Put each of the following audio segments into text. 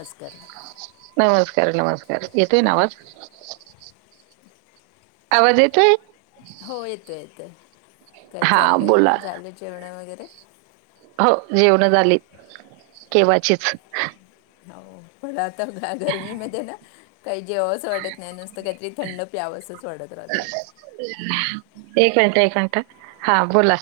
अस कर नमस्कार नमस्कार येतोय आवाज आवाज येतोय. हो येतो येतोआहेय काय हा चाललं बोला आहे झालं जेवणं वगैरे हो जेवण झाली केव्हाचीच. हो पण आता गरमी मध्ये ना काही जेव वाटत नाही नसत काहीतरी थंड प्यावसंच वाटत राहत. एक मिनिट एक मिनट हा बोला.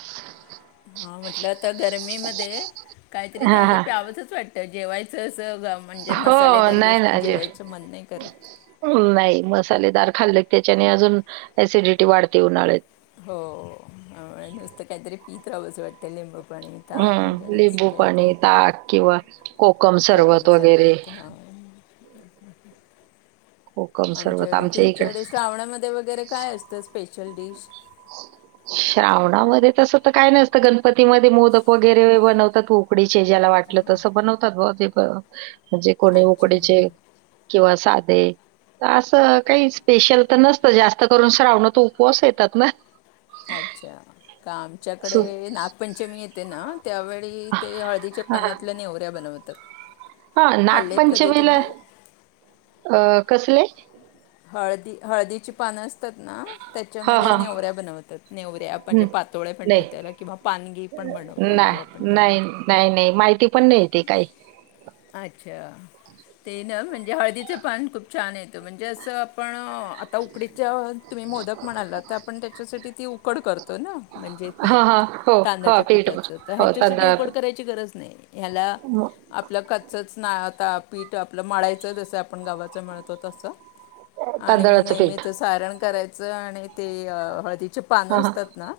हा म्हटलं आता गरमीमध्ये काहीतरी हा थंड हा प्यावचच वाटत. तर जेवायचं असं ग म्हणजे हो मसालेदार नाही गोष्टी ना जेवायचं मन नाही करत. नाही मसालेदार खाल्ले त्याच्याने अजून एसिडिटी वाढते उन्हाळ्यात. हो नुसतं काहीतरी पीत राहावंचं वाटतल लिंब हम्म लिंबूपणी, ताक किंवा कोकम सरबत वगैरे सरबत हां कोकम सरबत आमच्याकडे आमच्या इकडे तुमच्याकडे श्रावणामध्ये वगैरे काय असतं स्पेशल डिश. श्रावणामध्ये तसं तर काय नाहीसतं गणपतीमध्ये मोदक वगैरे बनवतात उकडीचे ज्याला वाटलं. तस बनवतात ब ते म्हणजे कोणी अच्छा उकडेचे किंवा साधे असं काही स्पेशल तर नसतं जास्त करून श्रावण तो उपवास येतात ना? अच्छा का सो आमच्याकडे नागपंचमी येते ना? त्यावेळी ते हळदीच्या हां, पानातल्या नेवऱ्या बनवतात हां. खाल्लेत कधी नागपंचमीला तुम्ही, अ कसले? हळदी हळदीची पान हां, त्याच्यामध्ये हां. नेवऱ्या बनवतात नेवऱ्या म्हणजे पातोळ्या म्हणतात त्याला किंवा पानगी पण म्हणू ना म्हणतो आपण त्याला नाही नाही नाही माहिती पण नाही ते काही अच्छा ते ना म्हणजे हळदीचं पान खूप छान येतं म्हणजे अस. तर आपण आता उकडीच्या तुम्ही मोदक म्हणाला तर आपण त्याच्यासाठी ती उकडी करतो ना? म्हणजे हां, पीठ हां. हो, हो. तांदळाचं पीठ पीठाचं तर हो ह्याच्यासाठी तांदळाचं उकड पीठ. करायची गरज नाही ह्याला. मग आपलं कच्च ना आता पीठ आपलं मळाायचं जसं आपण गावाचं मिळतो तसं आणि तांदळाचं पीठ. नेहमीच सारण करायचं आणि ते हळदीचे पानं हां, हां. असतात ना?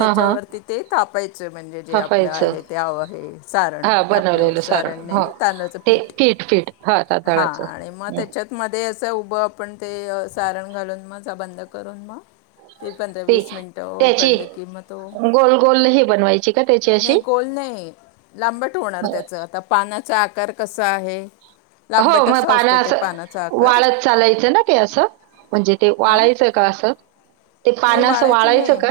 हां, हां. ते तापायचं म्हणजे जे आपलं थापायचं. आहे तेव आहे सारण. हां, आपलं बनवलेलं सारण हो. तांदळाचं ते पीठ पीठ हां, हां तांदळाचं. आणि मग हं. त्याच्यात मध्ये असं उभं आपण ते सारण घालून म बंद करून मग तेि पधरा ते वीस मिनट त्याची उकडले किंमत हो गोल गोल हे बनवायची का त्याची अशी? नाही बोल गोल नाही लांबट होणार त्याच आता पानाचा आकार कसा आहे. हो, मग लांबटसा पानं असतो ते पानाचा असं आकार वाळत चालायचं ना का असं म्हणजे ते हां वाळायचं का असं ते नाही पाण्या असं वाळायचं नाही का?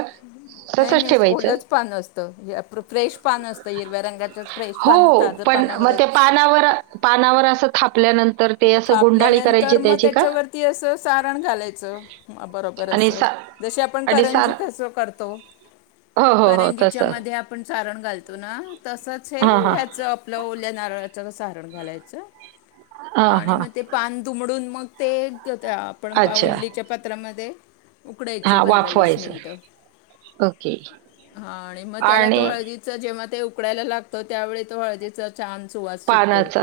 नाही तसंच नाही ठेवायचं? ओलच पान असतं फ्रेश पान असतं हिरव्या रंगाच्याच फ्रेश हो, पानतात पण मग ते पानावर पानावर अस आपल्यानंतर ते असं गुंडाळी करायचे त्याची का? ती असं सारण घालायचं ह बरोबर आणि असं सा जशी आपण आणि सार करंजी कस करतो. हो, हो, हो, करंजीच्या तसं. म आपण चारण घालतो ना तसच हां, हां. हे आपल्या ओल्या नारळाच सहारण घालायचं हां, आणि हां. मग ते. पान दुमडून मग ते आपण अच्छा. पावडलीच्या पात्रामध्ये उकडायचे हां, पंधरा वीस वाफवायचं. मिनटं ओके. हा आणि मग त्याला तो आणि हळदी. जेव्हा ते उकडायला लागतो त्यावेळी तो हळदीेचा छान सुवास सुटतो पानाचा.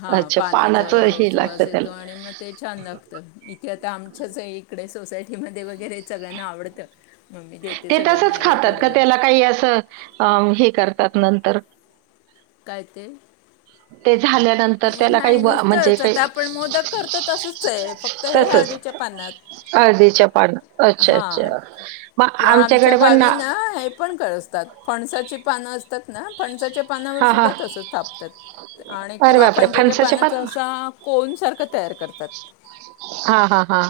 हा अच्छा पानाचा पानाचं हे लागतं सुवास येतो त्याला. आणि मग ते छान लागत इथे आता आमच्याच इकडे सोसायटी मध्ये वगैरे सगळ्यांना आवडतं. मम्मी देते ते सगळ्यांना तसच हे खातात थोडं का थोडं त्याला काही असं हे करतात नंतर? काय ते? ते झाल्या नंतर नाही त्याला काही नाही म्हणजे नुसतंच काही आता आपण मोदक करतो तसंच आहे फक्त हे तसच हळदीच्या पानात अर्धीच्या पान अच्छा अच्छा हां मग किंवा आमच्या आमच्याकडे पण गावी ना? हे फणसाची पान असतात ना फणसाच्या पानावर हां, हां. सुद्धा तस तापतात आणि अरे किंवा बापरे! पणजाच्या फणसाच्या पानाचा पान? असा कोनसारखं तयार करतात हां, हां, हां.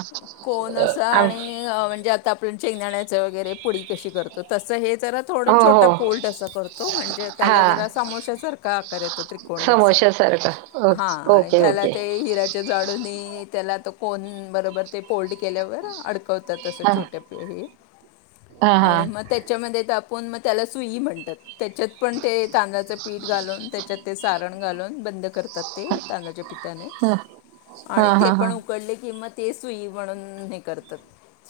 कोण आम आणि म्हणजे आता आपण शेंगदाण्याच वगैरे पुडी कशी करतो तसं हे ज थोडा हो, छोटा हो. पोल्ड असं करतो म्हणजे त्याला हां. जरा समोशासारखा आकार येतो त्रिकोणी असा सर का ओके हा आणि त्याला ओके. ते हिऱ्याच्या जाडूननी त्याला त कोण बरोबर ते फोल्ड केल्यावर अडकवतात असं हां. छोट्या पिही हां, आणि हां. मग त्या त्याच्यामध्ये तर आपण मग त्याला सुई म्हणतात त्याच्यात पण ते तांदळाच पीठ घालून त्याच्यात ते सारण घालून बंद करतात ते तांदच्या हां, पठाने हां, ते हां, पण हां. उकड कि ते सुई म्हणून हे करतात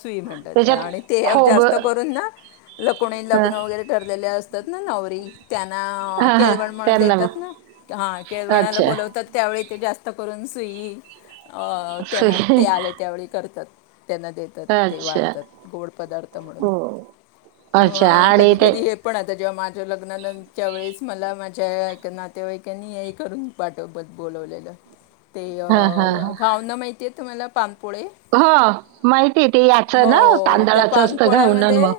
सुई म्हणतात त्या त्याच्यात आणि ते जास्त खोबरं करून ना कोणी हं. लग्न वगैरे ठरलेले अस वर त्यांना हा हा केळव म्हण त्यांना देतात मग ह केळव अच्छा त त्यावेळी ते जास्त करून सुई त्यांना सु- ते आले त्यावेळी करतात त्यांना ते ते अच्छा वाढतात गोड पदार्थ म्हणून हो अच्छा किंवा आणि कधी ते कधी पण आता जेव्हा माझ्या लग्नानं त्या वेळेस मला माझ्या नातेवाईकांनी हे करून बाटोबत बोलवलेलं ते हा हा घावना माहिती आहे तुम्हाला पानपोळे ह माहितीय ते याचं ना तांदळाच असतं घाऊण मग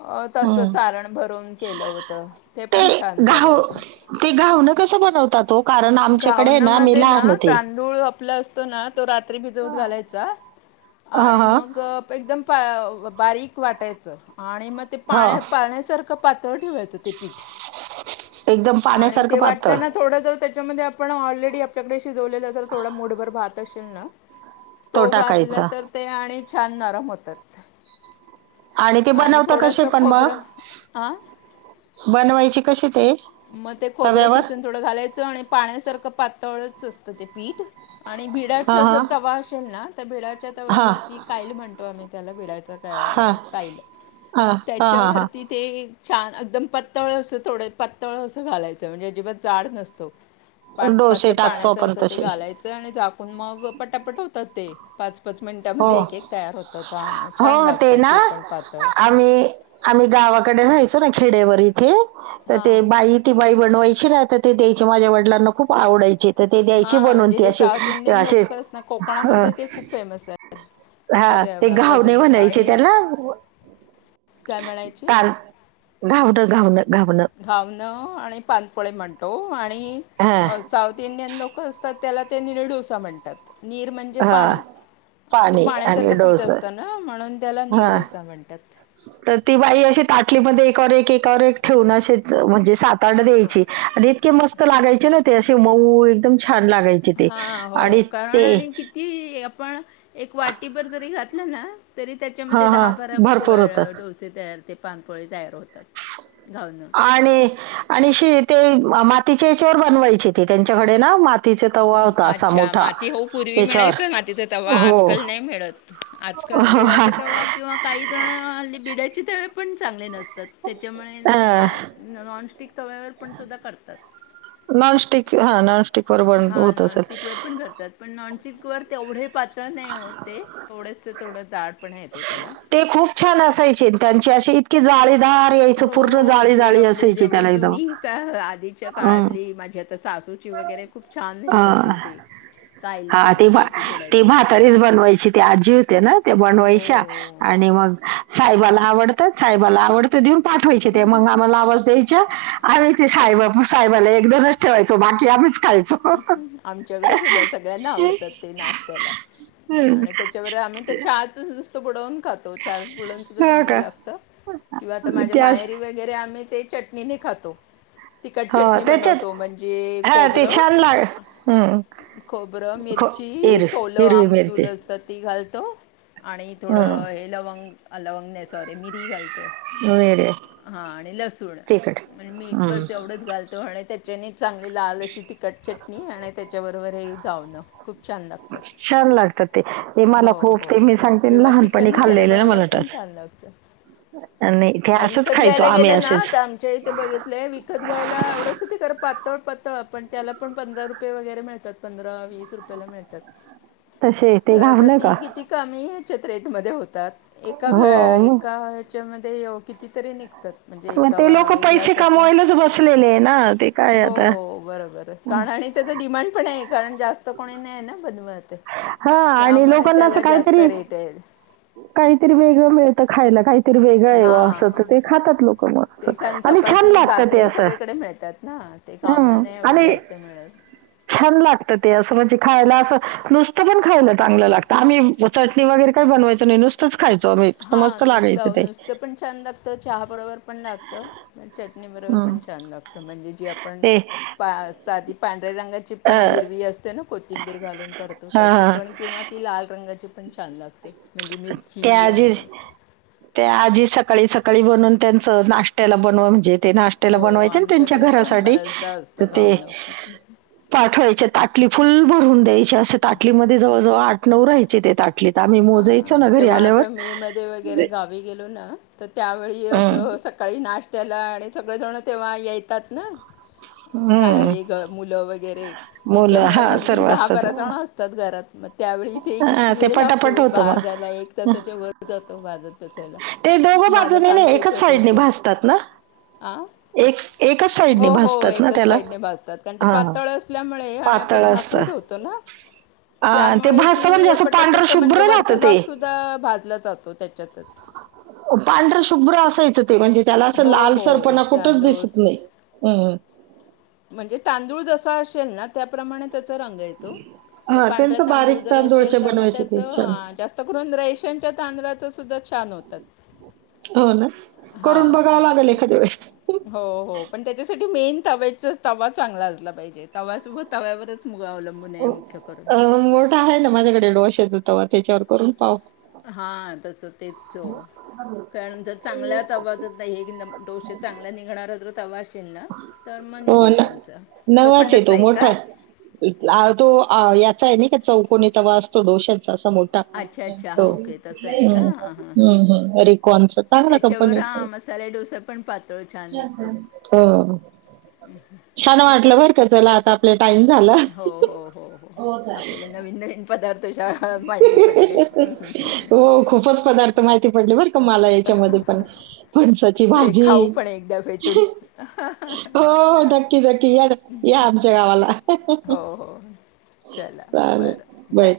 अ तस हम्म. सारण भरून केलं होतं ते पण छान झालं होतं ते घाऊण कस बनवतात तो गावनामध्ये ना तांदूळ आपला असतो ना तो रात्री भिजवत घालायचा हा आणि हा मग एकदम बारीक वाटायचं आणि मग ते हो पाण्यात पाण्यासारखं पातळ ठेवायचं ते पीठ एकदम आणि ते पाण्यासारखं पातळ वाटताना थोडं जर त्या आपण ऑलरेडी आपल्याकडे शिजवलेलं तर थोडा मुठभर भात असेल ना तो घातला तर ते आणि छान नरम होतात. आणि ते बनवत कसे थोडंसं पण मग खोबरं हां बनवायचे कसे ते मग ते खोबरं तव्यावर खिसून थोडं घालायचं आणि पाण्यासारखं पातळच असतं ते पीठ आणि हा भिडाचा हा जर तवा असेल ना तर भिडाच्या हा तव्यावरती कायल म्हणतो आम्ही त्याला भिडाचा हा हा हा हा हा त्याच्यावरती ते छान अगदम पत्तळ असं थोडं पत् अस घालायचं म्हणजे अजिबात जाड नसतो पा पात डोसे टाकतो आपण पाण्यासारखं ते तसे घालायच. आणि झाकून मग पटापट होतात ते पाच पाच हो मिनटामध्ये एक एक तयार होतात हां छान हो लागतात ना ते पण पातळ आम्ही आम्ही गावाकडे व्हायचो ना खेडेवर इथे तर ते हां बाई ती बाई बनवायची ना आता ते द्यायचे माझ्या वडलांना खूप आवडायचे. तर ते द्यायची हां बनून म्हणजे त जे असे साऊथ इंडियन असे लोक असतात ना अ कोकणामध्ये ते खूप फेमस आहेत हा ते पर घावने प्रसिद्ध म्हणायचे आणि त्याला काय म्हणायचे काल घावणं घावणं घावणं घावणं आणि पानपोळे म्हणतो आणि हा साऊथ इंडियन लोकं असतात त्याला ते निर डोसा म्हणतात नीर म्हणजे हा पाणी ते पाणी आणि पाण्यासारखं पीित डोसं असतं ना म्हणून त्याला नीर हा डोसा म्हणतात. तर ती बाई अशी ताटलीमध्ये एकावर एक एकावर एक ठेवून असच म्हणजे सात तड द्यायची आणि इतके मस्त लागायचे ना ते असे मऊ एकदम छान लागायचे. थ आणि ते ती आपण एक वाटीभर जरी घातलं ना. तरी त्याच्यामध्ये हां हां दहा बारा प भरपूर होतं डोसे तयार ते पानपोळे तयार होतात घावणं. आणि आणि श ते मातीचे चोर बनवायचे ते त्यांच्याकडे ना म अच्छा माती हो पूर्वी त्याच्यावर मिळायचं ना तिथं तवा्हा हो आजकाल नाही मिळत. आजकाल बिडाचे ते किंवा काही जण हली बिडायचे ते पण चांगले नसतात त्याच्यामुळे अं, मा नॉनस्टिक तव्यावरवर पण सुद्धा करतात. नॉनस्टिक हा नॉनस्टिक वर बण हां होत असेल. नॉनस्टिकवर पण करतात पण नॉनस्टिक वर तेवढे पातळ नाही होतते थोडस थोडं दाळ पण येतो त्याला ते खूप छान असायचे त्यांचे असशी इतकी जाळेदार हो हो जे आपले जेवढी एकदम जुनी आधीच्या अं, काळातली माझी आता सासू वगैरे खूप छान येत असशी ते हा तेी भा तेी म्हातारीच बनवायची तेी आजी होते ना ते बनवायच्या हो आणि मग साहेबाला आवडतात साहेबाला आवडत देऊन पाठवायचे ते मग आम्हाला आवाज द्याय. आम्ही ते साब साहेबाला एकदनच ठेवायचो बाकी आम्हीच खायचो. आमच्याकडे सुद्धा सगळ्यांना आवडतात ते नाश्त्याला हं, आणि त्याच्यावर आम्ही त्याच्या आत नुसत बुडवून खातो. च पुडण सुद्धा हो चांगलं का? लागतं किंवा आता माझ्या त्या माहेरी व वैरे आम्ही ते चटणीने खातो तखट हो, चटणी त्याच्यात बनवतो म्हणजे हां, ते खोबरं. छान लाग हं. खबरं खो मिरची हिर सोल हिरवी मिरची. आमसूल मत त घालतो आणि हं. थोडं हे लवंग लवंग नाही सॉरी मिरी घालतो. मिरे हा आणि लसूण तिखट. म्हणज मीठ हं. बस एवढंच घालतो आणि नी चांगली लाल अशी तिखट चटणी आणि त्याच्याबरोबर हे धावणं. खूप छान लागतात छान लागतात ते. ते मला हो खूप हो ते मी सांगते ना किंवा लहानपणी चिकन वगैरे खाल्लेले ना बरोबर पण मलाटच छान लागत. होक. आणि ते बा असंच विकत खायचो घ्यायला आम्ही गेलं ना असेच. आ आमच्या इथे बघितलंय विकत घ्यायला एवढ. करपातो. पळ पण त्याला पण पंधरा रुपये वगैरे मिळतात पंधरा वीस रुपयाेला मिळतात. तसे ते खरं घाव तर नाही ती का? किती? मी चत्रेटमध्ये होतात एका घ हो मग. एका त्याच्यामध्ये ये कितीतरी निघतात. म्हणजे ए मग ते लोक एक पैसे ग्लास आपण कमवायलाच बसलेले आहे ना ते काय हो आता. बरोबर. कारण आणि त्याच डिमांड पण आहे कारण जास्त कोणी नाही आहे ना बनवत. हां आणि त्यामुळे लोकांना असं त्याला जास्त काहीतरी रेट आहे. काहीतरी वेगळं मिळतं खायला काहीतरी वेगळं आहेव असं तर हां ते खातात लोक मग. ते असं. कारण आणि छान चपाती लागतं ते भाकरी असं. सगळीकडे मिळतात ना ते खाऊनं हं. नाही एवढी आणि जास्त मिळत. छान लागत ते असं म्हणजे खायला असं. नुसत पण खायला चांगलं लागतं आम्ही चटणी वगैरे काही बनवायचो नाही नुसत. तोच खायचं आम्ही. हा मस्त लागायचं नुसतं ते. नुसतं पण छान लागतं चहा बरोबर पण लागत. चटणी बरोबर हं. पण छान लागत म्हणजे जी आपण ते पा साध. पांढर्या रंगाची अ, पण हिरवी असते ना कोथिंबीर घालून करतो तशी हां. पण किंवा. ती लाल रंगाची पण छान लागते. म्हणजे त्या मिरची आजी. आणि ते आजी सकाळी सकाळी बनून त्यांच नाश्त्याला बनवा म्हणजे. ते नाश्त्याला हो बनवायचे आणि त्यांच्या आमच्याकडे पण घरासाठी बऱ्याचदा तर असतं ते. गाणं पाठवायच्या ताटली फुल भरून द्यायची असे ताटलीमध्ये जवळजवळ आठ नऊ राहायचे ते ताट. आम्ही मोजाचो. हां जेव्हा आता मे मध्ये वगैरे गावी गेलो ना तर त्यावेळी हं. असं सकाळी नाश्ता. त्याला आणि सगळे जण तेव्हा येतात ना. हं. नाही हे दहा मुलं वगैरे मुलं त्याच्यामुळे हां, अगदी सर्व दहा असतात. बारा जण असतात घरात म. त्यावेळी इथे हां, किती ते वेळ पटापट लागतो होतं मग. बाजारला एक तासाच्या वर जातो बाजार तासायला.... ते दोघं माझं बाजूने नाही काांतेत एकाच साईडने असायचं भासतात ना आ. री एक एकाच साईडने हो हो भासतात ना एकच त्याला साईडने भाजतात कारण ते हा हा. पातळ असल्यामुळे आणि आपण झाकून ठेवतो. तो ना.... अ ते त्यामुळे भस्त म्हणजे ती असं पांढर. पटापट म्हणजे वरचा भाग सुद्धा भाजला जातो त्याच्यातच. पांढर शुभ्र असायचं ते म्हणजे त्याला असं हो लाल हो सरपणा कुठंच तांदूळ दिसत नाही. हम्म म्हणजे तांदूळ जसा असेल ना त्याप्रमाणे. त्या रंग येत तर हा पांढर त्यांचं तांदूळ बारीक जर तांदूळचे असेल तर मग त्या बनवायचे ते छान जा. करून रेशनच्या तांदळाच सुद्धा छान होतात. हो ना करून बघावं लागेल हां एखादी वेस. हो हो पण त्याच्यासाठी मेन तवे. तवा चांगला असला पाहिजे तव्यासोबत तव्यावरच मुगा अवलंब. मोठा आहे ना माझ्याकडे डोशेत होतवा त्याच्यावर करून पाव.... हा तसच. तेच हो कारण जर चांगल्यात आवाजत नाही हे की डोसे चांगल्या निघणार तर. तवाशिंना तर मग हो निघेल ना. तुमचं नवाच लोखंडचं तो आहे का? मोठा तो याचा आहे नाही का चौकणी तवा असतो डोश्याचा अस मो. अच्छा अच्छा हां ओके तसं आहे हम्म का हां हां हां हम्म हम्म अरेिकॉन च चांगला त्याच्यावर कंपनी हां मसाले डोसा पण पातळ छान निघतो. न्ह... हो छान वाटलं बर का चला आता आपलं टाईम झाला. हो हो हो हो आपल्याला नवीन नवीन पदार्थशा. हा माहिती पडले. हो खूपच पदार्थ माहिती पडले बर. मला याच्यामध्ये पण फणसाची भे खाऊ भाजी. पण एकदा भेटून हो हो नक्की नक्की या या आमच्या गावाला. हो हो चला बरं बाय.